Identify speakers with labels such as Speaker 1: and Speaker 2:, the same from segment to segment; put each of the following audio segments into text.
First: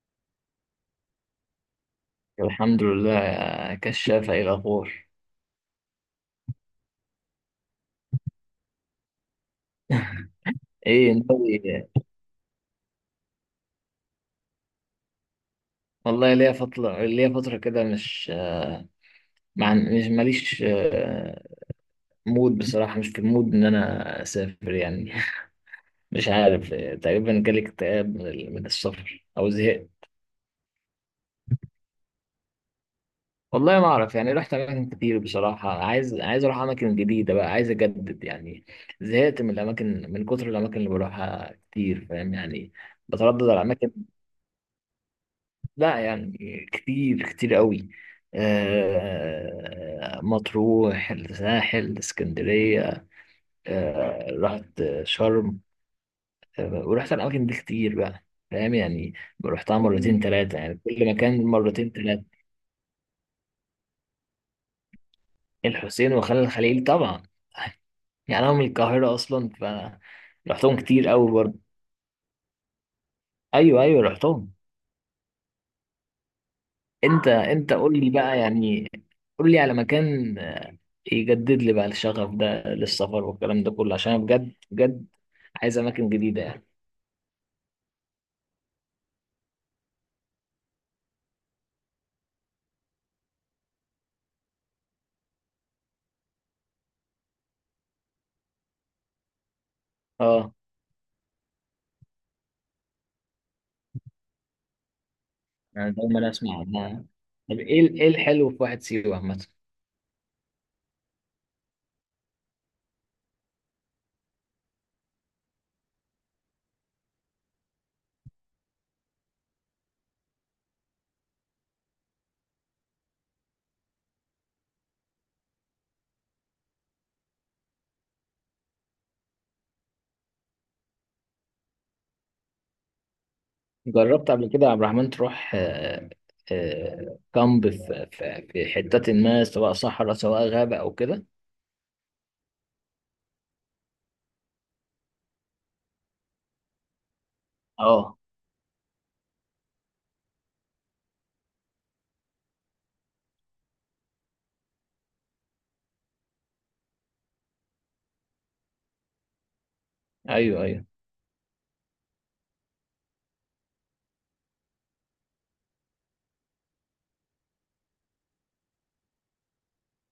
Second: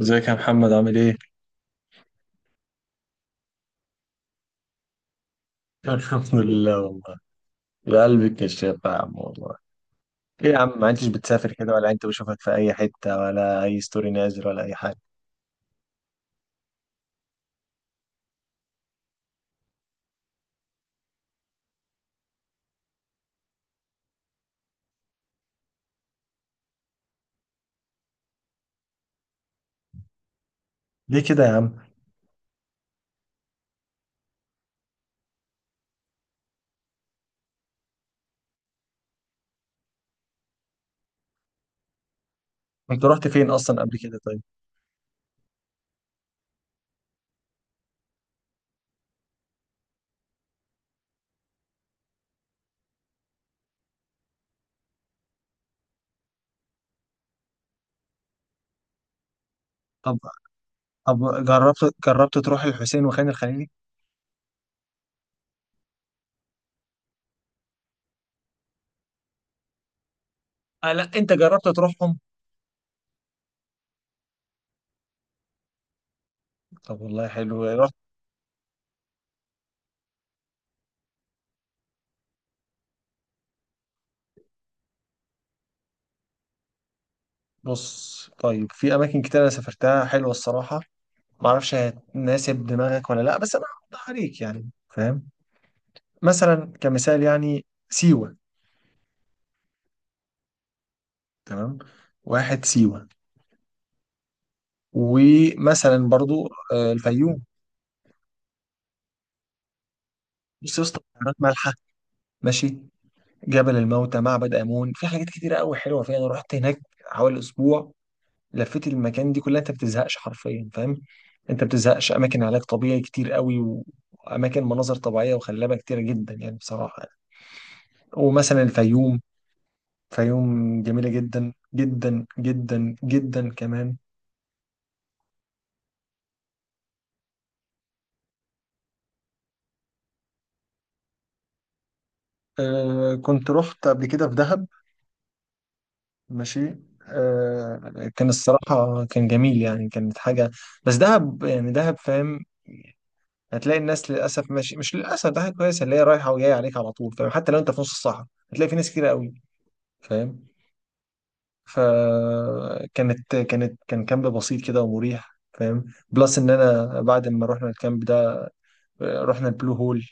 Speaker 1: ازيك يا محمد، عامل ايه؟
Speaker 2: الحمد لله يا كشافة، ايه الأخبار؟
Speaker 1: الحمد لله والله. يا قلبي الكشاف يا عم والله. ايه يا عم، ما انتش
Speaker 2: ايه
Speaker 1: بتسافر
Speaker 2: ناوي.
Speaker 1: كده، ولا انت بشوفك في اي حتة، ولا اي ستوري نازل، ولا اي حاجة؟
Speaker 2: والله ليا فترة كده، مش مع مش ماليش مود بصراحة. مش في المود إن أنا أسافر يعني. مش عارف. تقريبا جالي اكتئاب من السفر أو زهقت.
Speaker 1: ليه كده يا عم؟
Speaker 2: والله ما أعرف، يعني رحت أماكن كتير بصراحة. عايز أروح أماكن جديدة بقى، عايز أجدد يعني. زهقت من الأماكن من كتر الأماكن اللي بروحها كتير، فاهم يعني؟
Speaker 1: انت رحت
Speaker 2: بتردد
Speaker 1: فين
Speaker 2: على
Speaker 1: اصلا
Speaker 2: الأماكن،
Speaker 1: قبل كده طيب؟
Speaker 2: لا يعني كتير كتير قوي. مطروح، الساحل، اسكندرية. رحت شرم. ورحت الأماكن دي كتير بقى، فاهم يعني؟ رحتها مرتين،
Speaker 1: طب
Speaker 2: تلاتة، يعني كل مكان
Speaker 1: طب جربت
Speaker 2: مرتين تلاتة.
Speaker 1: جربت تروح الحسين وخان الخليلي؟
Speaker 2: الحسين وخان الخليل طبعا. يعني أنا من القاهرة أصلا، فرحتهم
Speaker 1: آه
Speaker 2: كتير
Speaker 1: لا،
Speaker 2: قوي
Speaker 1: انت
Speaker 2: برضه.
Speaker 1: جربت تروحهم؟
Speaker 2: أيوه أيوه، رحتهم.
Speaker 1: طب والله
Speaker 2: أنت
Speaker 1: حلو،
Speaker 2: أنت
Speaker 1: رحت.
Speaker 2: قول لي بقى يعني، قول لي على مكان يجدد لي بقى الشغف ده للسفر والكلام ده كله، عشان أنا بجد بجد عايز اماكن جديده يعني.
Speaker 1: بص طيب، في اماكن كتير انا سافرتها حلوة الصراحة. معرفش هتناسب دماغك ولا لا، بس انا هوضح عليك يعني، فاهم؟ مثلا كمثال يعني سيوة.
Speaker 2: اه،
Speaker 1: تمام. واحد سيوه.
Speaker 2: انا
Speaker 1: ومثلا
Speaker 2: دايما
Speaker 1: برضو
Speaker 2: اسمع عنها.
Speaker 1: الفيوم.
Speaker 2: طب ايه ايه الحلو في واحد سيوه عامه؟
Speaker 1: بص يا اسطى، بحيرات مالحه. ماشي. جبل الموتى، معبد امون، في حاجات كتيره قوي حلوه فيها. انا رحت هناك حوالي اسبوع، لفيت المكان دي كلها. انت ما بتزهقش حرفيا، فاهم؟ انت ما بتزهقش. اماكن علاج طبيعي كتير قوي، واماكن مناظر طبيعيه وخلابه كتيره جدا، يعني بصراحه يعني. ومثلا الفيوم، فيوم جميله جدا جدا جدا جدا كمان.
Speaker 2: جربت قبل كده يا عبد الرحمن تروح كامب في حتات، ما سواء صحراء سواء غابه او كده؟
Speaker 1: آه كنت رحت قبل كده في دهب. ماشي. آه
Speaker 2: اه.
Speaker 1: كان الصراحة كان جميل يعني، كانت حاجة. بس دهب يعني دهب، فاهم؟ هتلاقي الناس للأسف، ماشي مش للأسف، دهب كويسة، اللي هي رايحة وجاية عليك على طول، فاهم؟ حتى لو أنت في نص الصحراء هتلاقي في ناس كتير قوي، فاهم؟
Speaker 2: ايوه ايوه.
Speaker 1: فكانت كانت كان كامب بسيط كده ومريح، فاهم؟ بلس إن أنا بعد ما رحنا الكامب ده رحنا البلو هول.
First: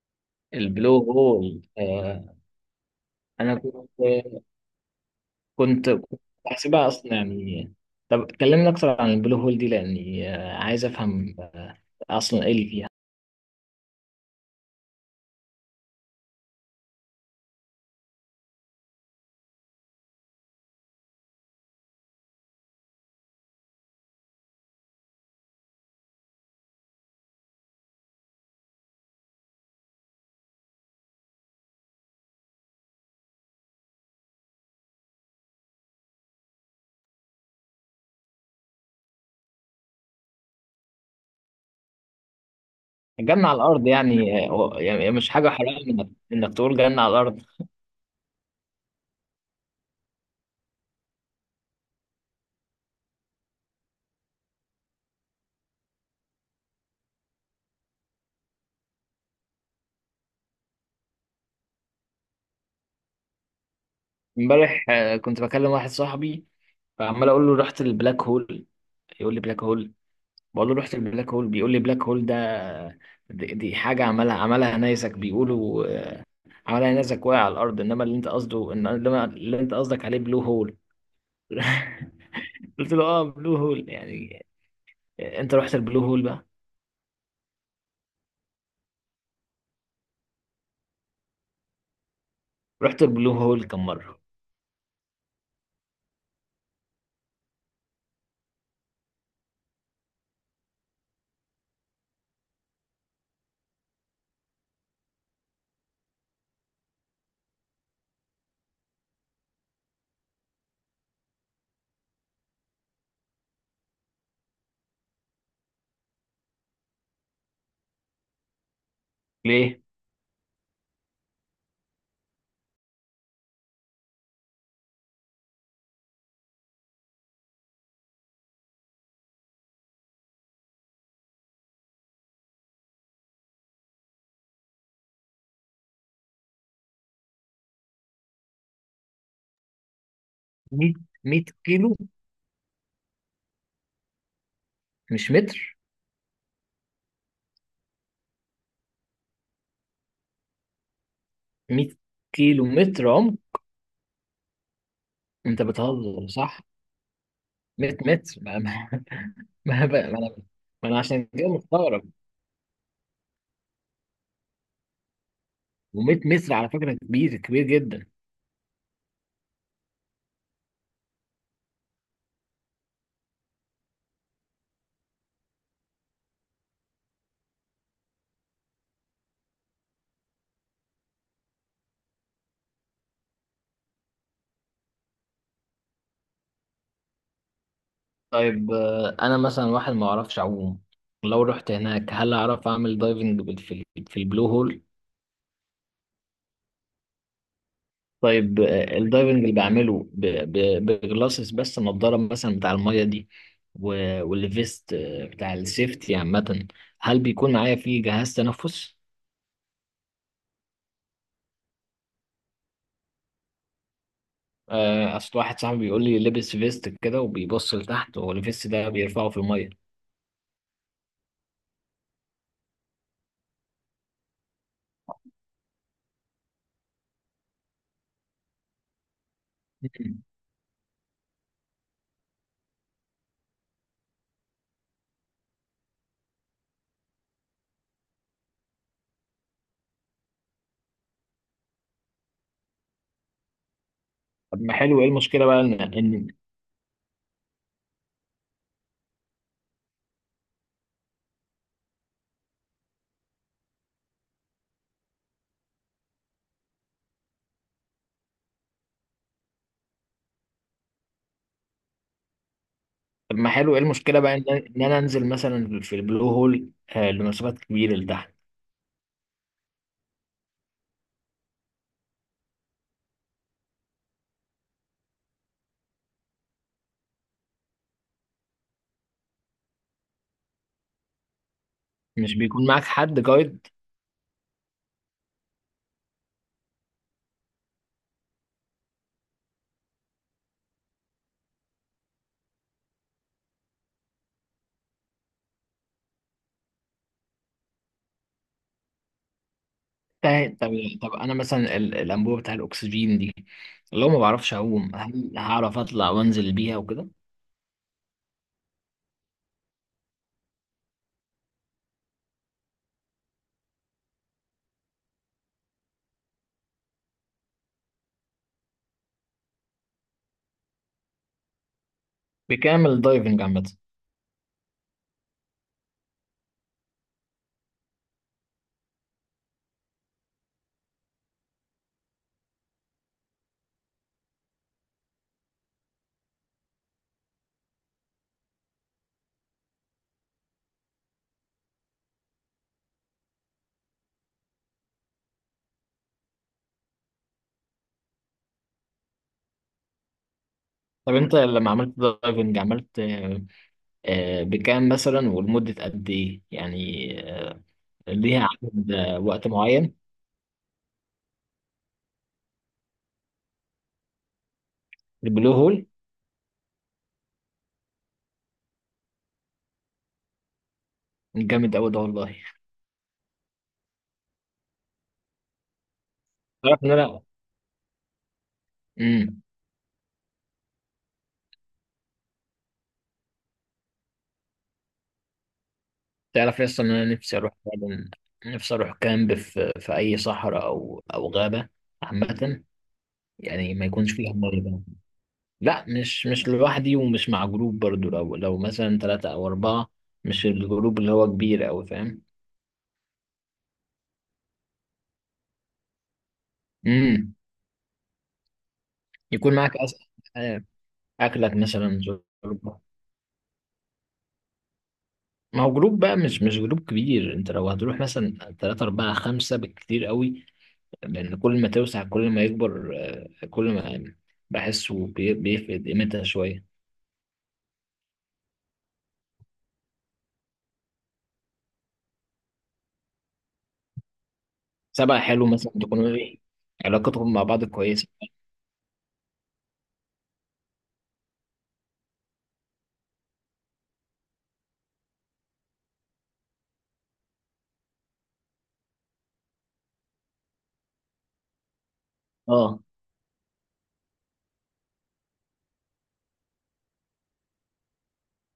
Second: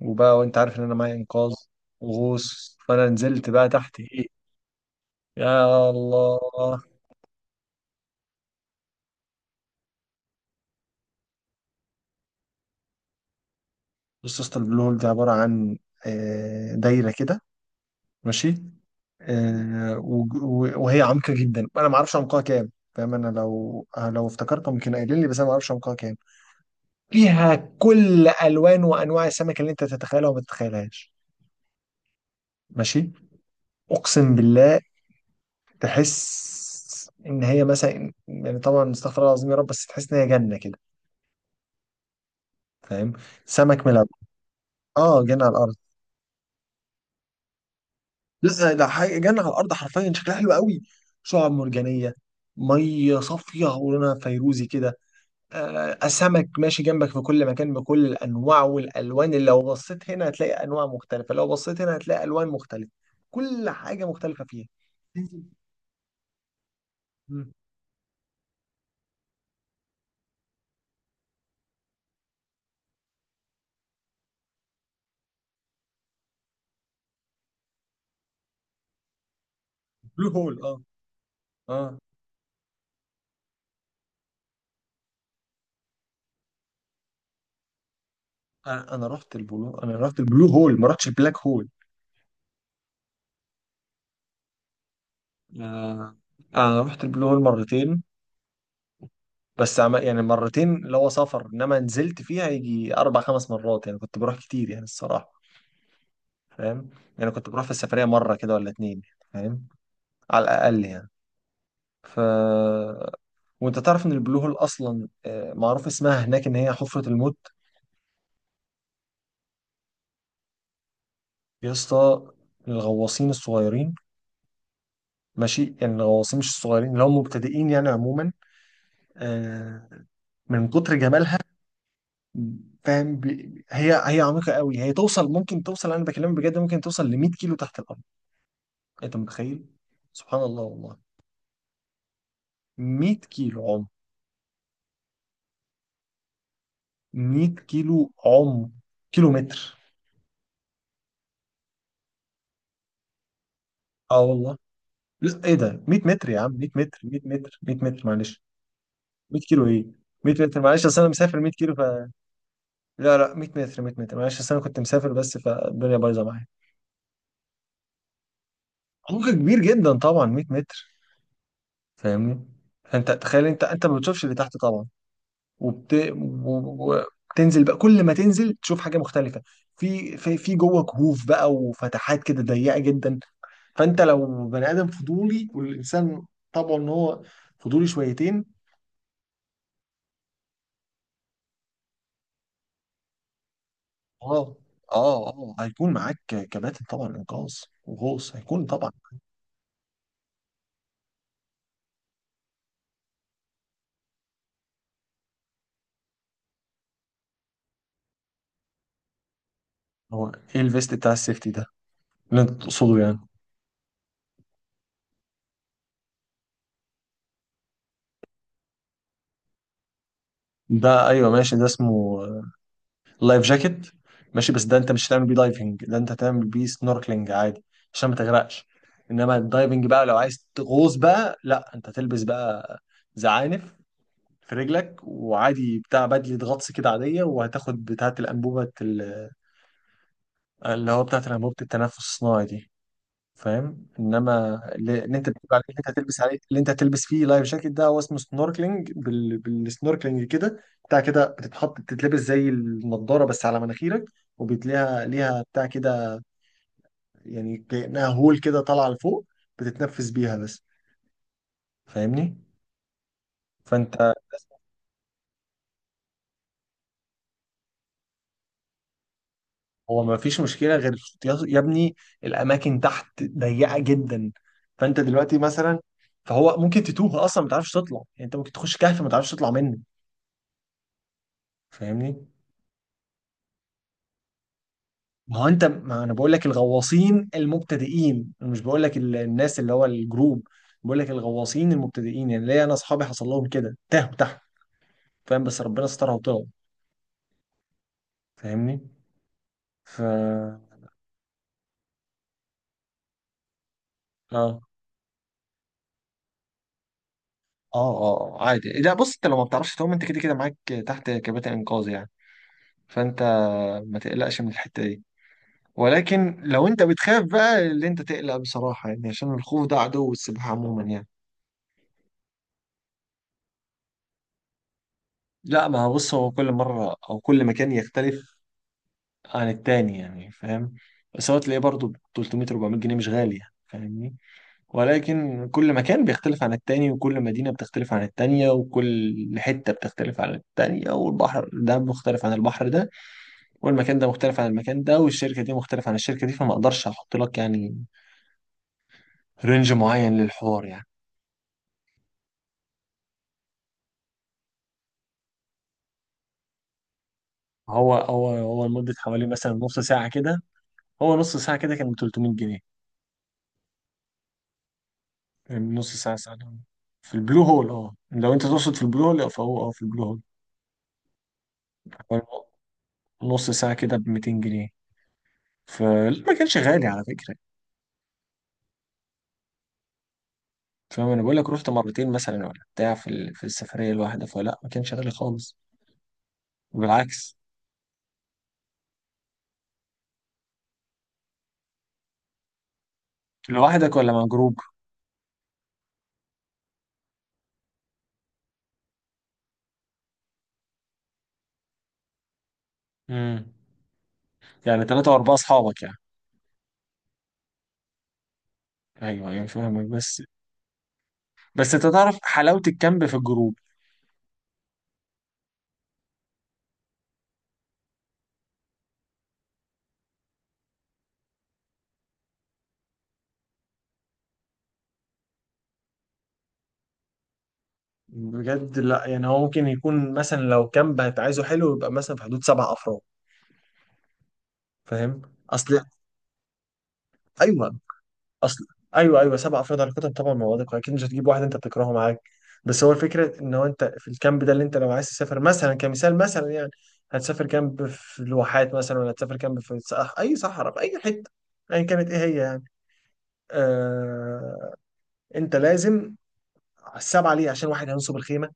Speaker 1: وبقى وأنت عارف إن أنا
Speaker 2: البلو
Speaker 1: معايا إنقاذ
Speaker 2: هول.
Speaker 1: وغوص، فأنا نزلت
Speaker 2: انا
Speaker 1: بقى تحت
Speaker 2: كنت
Speaker 1: إيه. يا
Speaker 2: كنت كنت
Speaker 1: الله.
Speaker 2: بحسبها اصلا يعني. طب كلمنا اكتر عن البلو هول دي، لاني عايز افهم اصلا ايه اللي فيها.
Speaker 1: بص يا اسطى، البلو هول ده عبارة عن دايرة كده. ماشي. وهي عمقة جدا، أنا ما أعرفش عمقها كام، فاهم؟ أنا لو لو افتكرت ممكن قايلين لي، بس أنا ما أعرفش عمقها كام. فيها كل ألوان وأنواع السمك اللي أنت تتخيلها وما تتخيلهاش. ماشي. أقسم بالله، تحس إن هي مثلا يعني، طبعا استغفر الله العظيم يا رب، بس تحس إن هي جنة كده، فاهم؟
Speaker 2: الجنة على
Speaker 1: سمك
Speaker 2: الأرض
Speaker 1: من الأول.
Speaker 2: يعني، يعني
Speaker 1: آه
Speaker 2: مش
Speaker 1: جنة
Speaker 2: حاجة
Speaker 1: على الأرض.
Speaker 2: حرام إنك تقول جنة على الأرض.
Speaker 1: لا ده حاجه جنه على الارض حرفيا، شكلها حلو قوي. شعاب مرجانيه، ميه صافيه ولونها فيروزي كده. سمك ماشي جنبك في كل مكان بكل الانواع والالوان، اللي لو بصيت هنا هتلاقي انواع مختلفه، لو بصيت هنا هتلاقي الوان مختلفه. كل حاجه مختلفه فيها.
Speaker 2: امبارح كنت
Speaker 1: تنزل.
Speaker 2: بكلم واحد صاحبي، فعمال أقول
Speaker 1: مم.
Speaker 2: له رحت البلاك هول، يقول لي بلاك هول. بقول له رحت البلاك هول، بيقول لي بلاك هول ده دي حاجة عملها نيزك، بيقولوا عملها نيزك واقع على الأرض. إنما اللي أنت قصده، إنما اللي أنت قصدك عليه
Speaker 1: بلو
Speaker 2: بلو
Speaker 1: هول اه.
Speaker 2: هول.
Speaker 1: اه
Speaker 2: قلت له اه، بلو هول يعني. أنت رحت البلو هول بقى؟
Speaker 1: أنا رحت البلو، انا رحت البلو هول، ما رحتش البلاك هول.
Speaker 2: رحت البلو هول كم مرة؟
Speaker 1: آه. انا رحت البلو هول مرتين. بس عم يعني مرتين اللي هو سفر، انما نزلت فيها يجي اربع خمس مرات يعني، كنت بروح كتير يعني الصراحه، فاهم؟ يعني كنت بروح في السفريه مره كده ولا اتنين، فاهم؟ على الاقل يعني. ف وانت تعرف ان البلو هول اصلا معروف اسمها هناك ان هي حفره الموت.
Speaker 2: ليه؟
Speaker 1: يا اسطى، الغواصين الصغيرين، ماشي يعني الغواصين مش الصغيرين، اللي هم مبتدئين يعني عموما، آه، من كتر جمالها، فاهم؟ هي عميقه قوي، هي توصل، ممكن توصل، انا بكلمك بجد ممكن توصل ل 100 كيلو تحت الارض. انت متخيل؟ سبحان الله
Speaker 2: 100؟
Speaker 1: والله.
Speaker 2: 100 كيلو
Speaker 1: 100 كيلو عمق.
Speaker 2: مش متر؟
Speaker 1: 100 كيلو عمق، كيلو متر.
Speaker 2: 100 كيلو متر عمق؟
Speaker 1: اه والله. لا ايه
Speaker 2: انت
Speaker 1: ده 100
Speaker 2: بتهزر،
Speaker 1: متر يا عم،
Speaker 2: صح؟
Speaker 1: 100 متر، 100 متر 100
Speaker 2: 100
Speaker 1: متر
Speaker 2: متر.
Speaker 1: معلش. 100 كيلو ايه،
Speaker 2: ما, ما,
Speaker 1: 100
Speaker 2: أنا-
Speaker 1: متر معلش،
Speaker 2: ما انا
Speaker 1: اصل انا
Speaker 2: عشان
Speaker 1: مسافر
Speaker 2: كده
Speaker 1: 100 كيلو ف.
Speaker 2: مستغرب.
Speaker 1: لا لا 100 متر، 100 متر معلش، اصل انا كنت مسافر بس، فالدنيا بايظه
Speaker 2: و100
Speaker 1: معايا.
Speaker 2: متر على فكرة كبير كبير جدا.
Speaker 1: عمق كبير جدا طبعا 100 متر. فاهمني؟ فانت تخيل، انت ما بتشوفش اللي تحت طبعا. وبت... و- وبتنزل بقى، كل ما تنزل تشوف حاجه مختلفه. في جوه كهوف بقى وفتحات كده ضيقه جدا. فانت لو بني ادم فضولي، والانسان طبعا ان هو فضولي شويتين.
Speaker 2: طيب، انا مثلا واحد ما اعرفش اعوم، لو رحت هناك هل اعرف اعمل دايفنج في البلو
Speaker 1: اه.
Speaker 2: هول؟
Speaker 1: اه اه، هيكون معاك كباتن طبعا انقاذ وغوص
Speaker 2: طيب
Speaker 1: هيكون طبعا.
Speaker 2: الدايفنج اللي بعمله بجلاسس بس، النضاره مثلا بتاع المية دي والفيست بتاع السيفتي عامة، هل بيكون معايا فيه جهاز تنفس؟
Speaker 1: هو ايه الفيست بتاع السيفتي ده اللي انت تقصده يعني؟
Speaker 2: اصل واحد صاحبي بيقول لي لبس فيست كده وبيبص لتحت، هو الفيست ده بيرفعه في الميه.
Speaker 1: ده ايوه ماشي، ده اسمه لايف جاكيت. ماشي، بس ده انت مش هتعمل بيه دايفنج، ده انت هتعمل بيه سنوركلينج عادي، عشان ما تغرقش. انما الدايفنج بقى لو
Speaker 2: مم.
Speaker 1: عايز تغوص بقى، لا انت تلبس بقى زعانف في رجلك، وعادي بتاع بدلة غطس كده عادية، وهتاخد بتاعة الأنبوبة اللي هو بتاعة الأنبوبة التنفس الصناعي دي، فاهم؟ انما
Speaker 2: طب ما حلو
Speaker 1: اللي
Speaker 2: ايه
Speaker 1: اللي انت
Speaker 2: المشكله
Speaker 1: بتقول
Speaker 2: بقى
Speaker 1: عليه،
Speaker 2: ان
Speaker 1: اللي انت هتلبس
Speaker 2: ان
Speaker 1: عليه، اللي انت هتلبس فيه لايف جاكيت ده، هو اسمه سنوركلينج بالسنوركلينج كده. بتاع كده، بتتحط بتتلبس زي النضارة بس على مناخيرك، وبتلاقيها ليها بتاع كده، يعني كأنها هول كده طالعة لفوق، بتتنفس بيها بس. فاهمني؟
Speaker 2: طب ما حلو ايه
Speaker 1: فانت،
Speaker 2: المشكله بقى ان انا انزل مثلا في البلو هول لمسافات كبيره لتحت.
Speaker 1: هو ما فيش مشكلة غير، يا ابني، الأماكن تحت ضيقة جدا. فأنت دلوقتي مثلا، فهو ممكن تتوه أصلا، ما تعرفش تطلع، يعني أنت ممكن تخش كهف ما تعرفش تطلع منه. فاهمني؟
Speaker 2: مش بيكون معاك حد جايد؟
Speaker 1: ما هو أنت، ما أنا بقول لك الغواصين المبتدئين، أنا مش بقول لك الناس اللي هو الجروب، بقول لك الغواصين المبتدئين يعني. ليا أنا أصحابي حصل لهم كده، تاهوا تحت، فاهم؟ بس ربنا سترها وطلعوا. فاهمني؟ ف
Speaker 2: طب
Speaker 1: آه.
Speaker 2: طب انا مثلا الانبوبه بتاع الاكسجين دي، لو ما بعرفش
Speaker 1: اه.
Speaker 2: اعوم هل هعرف اطلع وانزل بيها وكده؟
Speaker 1: اه عادي، لا بص، انت لو ما بتعرفش تعوم انت كده كده معاك تحت كباتن انقاذ يعني، فانت ما تقلقش من الحتة دي. ولكن لو انت بتخاف بقى، اللي انت تقلق بصراحة يعني، عشان الخوف ده عدو السباحة عموما يعني.
Speaker 2: بكامل دايفنج عامه؟
Speaker 1: لا ما هو بص، هو كل مرة او كل مكان يختلف عن التاني يعني، فاهم؟ بس هو تلاقيه برضه ب 300 400 جنيه، مش غالي يعني، فاهمني؟ ولكن كل مكان بيختلف عن التاني، وكل مدينة بتختلف عن التانية، وكل حتة بتختلف عن التانية، والبحر ده مختلف عن البحر ده، والمكان ده مختلف عن المكان ده، والشركة دي مختلفة عن الشركة دي، فما اقدرش احط لك يعني رينج معين للحوار يعني.
Speaker 2: طب انت لما عملت دايفنج عملت بكام مثلا ولمده قد ايه يعني؟
Speaker 1: هو هو
Speaker 2: ليها
Speaker 1: هو
Speaker 2: عدد
Speaker 1: لمدة حوالي
Speaker 2: وقت
Speaker 1: مثلا نص
Speaker 2: معين؟
Speaker 1: ساعة كده. هو نص ساعة كده كان ب 300 جنيه.
Speaker 2: البلو
Speaker 1: يعني
Speaker 2: هول
Speaker 1: نص ساعة، ساعة. في البلو هول اه، لو انت تقصد في البلو هول فهو اه، في البلو هول
Speaker 2: جامد قوي ده والله.
Speaker 1: حوالي نص ساعة كده ب 200 جنيه. فما كانش
Speaker 2: تعرف
Speaker 1: غالي
Speaker 2: ان
Speaker 1: على
Speaker 2: انا
Speaker 1: فكرة.
Speaker 2: امم
Speaker 1: فاهم انا بقول لك رحت مرتين مثلا ولا بتاع في السفرية الواحدة، فلا ما كانش غالي خالص.
Speaker 2: تعرف اصلا ان انا
Speaker 1: بالعكس.
Speaker 2: نفسي اروح فعلا. نفسي اروح كامب في اي صحراء او غابه عامه، يعني ما
Speaker 1: لوحدك
Speaker 2: يكونش
Speaker 1: ولا مع
Speaker 2: فيها
Speaker 1: جروب؟
Speaker 2: ميه بقى. لا مش لوحدي ومش مع جروب برضو. لو مثلا ثلاثه او اربعه، مش الجروب اللي هو كبير قوي، فاهم؟
Speaker 1: امم. يعني ثلاثة وأربعة أصحابك يعني.
Speaker 2: امم
Speaker 1: أيوه أيوه
Speaker 2: يكون معاك
Speaker 1: فاهمك.
Speaker 2: أس...
Speaker 1: بس
Speaker 2: آه، اكلك
Speaker 1: بس أنت
Speaker 2: مثلا،
Speaker 1: تعرف حلاوة
Speaker 2: شربة.
Speaker 1: الكامب في الجروب،
Speaker 2: ما هو جروب بقى، مش جروب كبير. انت لو هتروح مثلا ثلاثة أربعة خمسة بالكتير قوي، لأن كل ما توسع كل ما يكبر. كل ما بحسه بيفقد قيمتها شوية.
Speaker 1: بجد. لا يعني هو ممكن يكون مثلا لو كامب هتعايزه حلو يبقى مثلا في حدود سبع افراد،
Speaker 2: سبع
Speaker 1: فاهم؟
Speaker 2: حلو، مثلا
Speaker 1: اصل.
Speaker 2: تكون ايه علاقتهم مع بعض
Speaker 1: ايوه.
Speaker 2: كويسة.
Speaker 1: اصل. ايوه ايوه، سبع افراد هناخدهم طبعا مع بعضك، اكيد مش هتجيب واحد انت بتكرهه معاك. بس هو الفكره ان هو انت في الكامب ده، اللي انت لو عايز تسافر مثلا كمثال مثلا يعني، هتسافر كامب في الواحات مثلا، ولا هتسافر كامب اي صحراء في اي حته ايا كانت ايه هي يعني.
Speaker 2: اه،
Speaker 1: آه، انت لازم السبعه ليه؟ عشان واحد هينصب الخيمه،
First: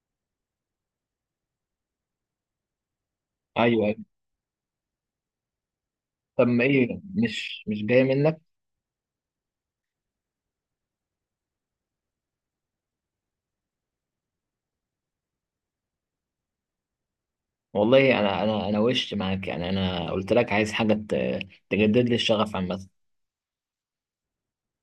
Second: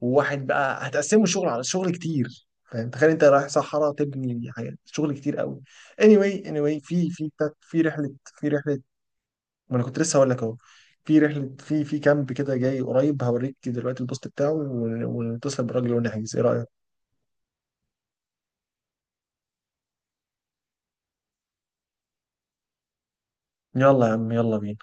Speaker 1: وواحد بقى هتقسموا الشغل، على شغل كتير، فاهم؟ تخيل انت رايح
Speaker 2: ايوه
Speaker 1: صحراء
Speaker 2: ايوه.
Speaker 1: تبني حاجات، شغل كتير قوي. anyway
Speaker 2: طب ما
Speaker 1: anyway
Speaker 2: ايه؟ مش
Speaker 1: في
Speaker 2: مش جاية
Speaker 1: رحله
Speaker 2: منك.
Speaker 1: في رحله ما انا كنت لسه هقول لك اهو، في رحله، في كامب كده جاي قريب، هوريك دلوقتي البوست بتاعه ونتصل بالراجل ونحجز، ايه رايك؟
Speaker 2: والله انا وش معاك يعني، انا قلت لك عايز حاجة تجدد لي الشغف عامة.
Speaker 1: يلا يا عم يلا بينا.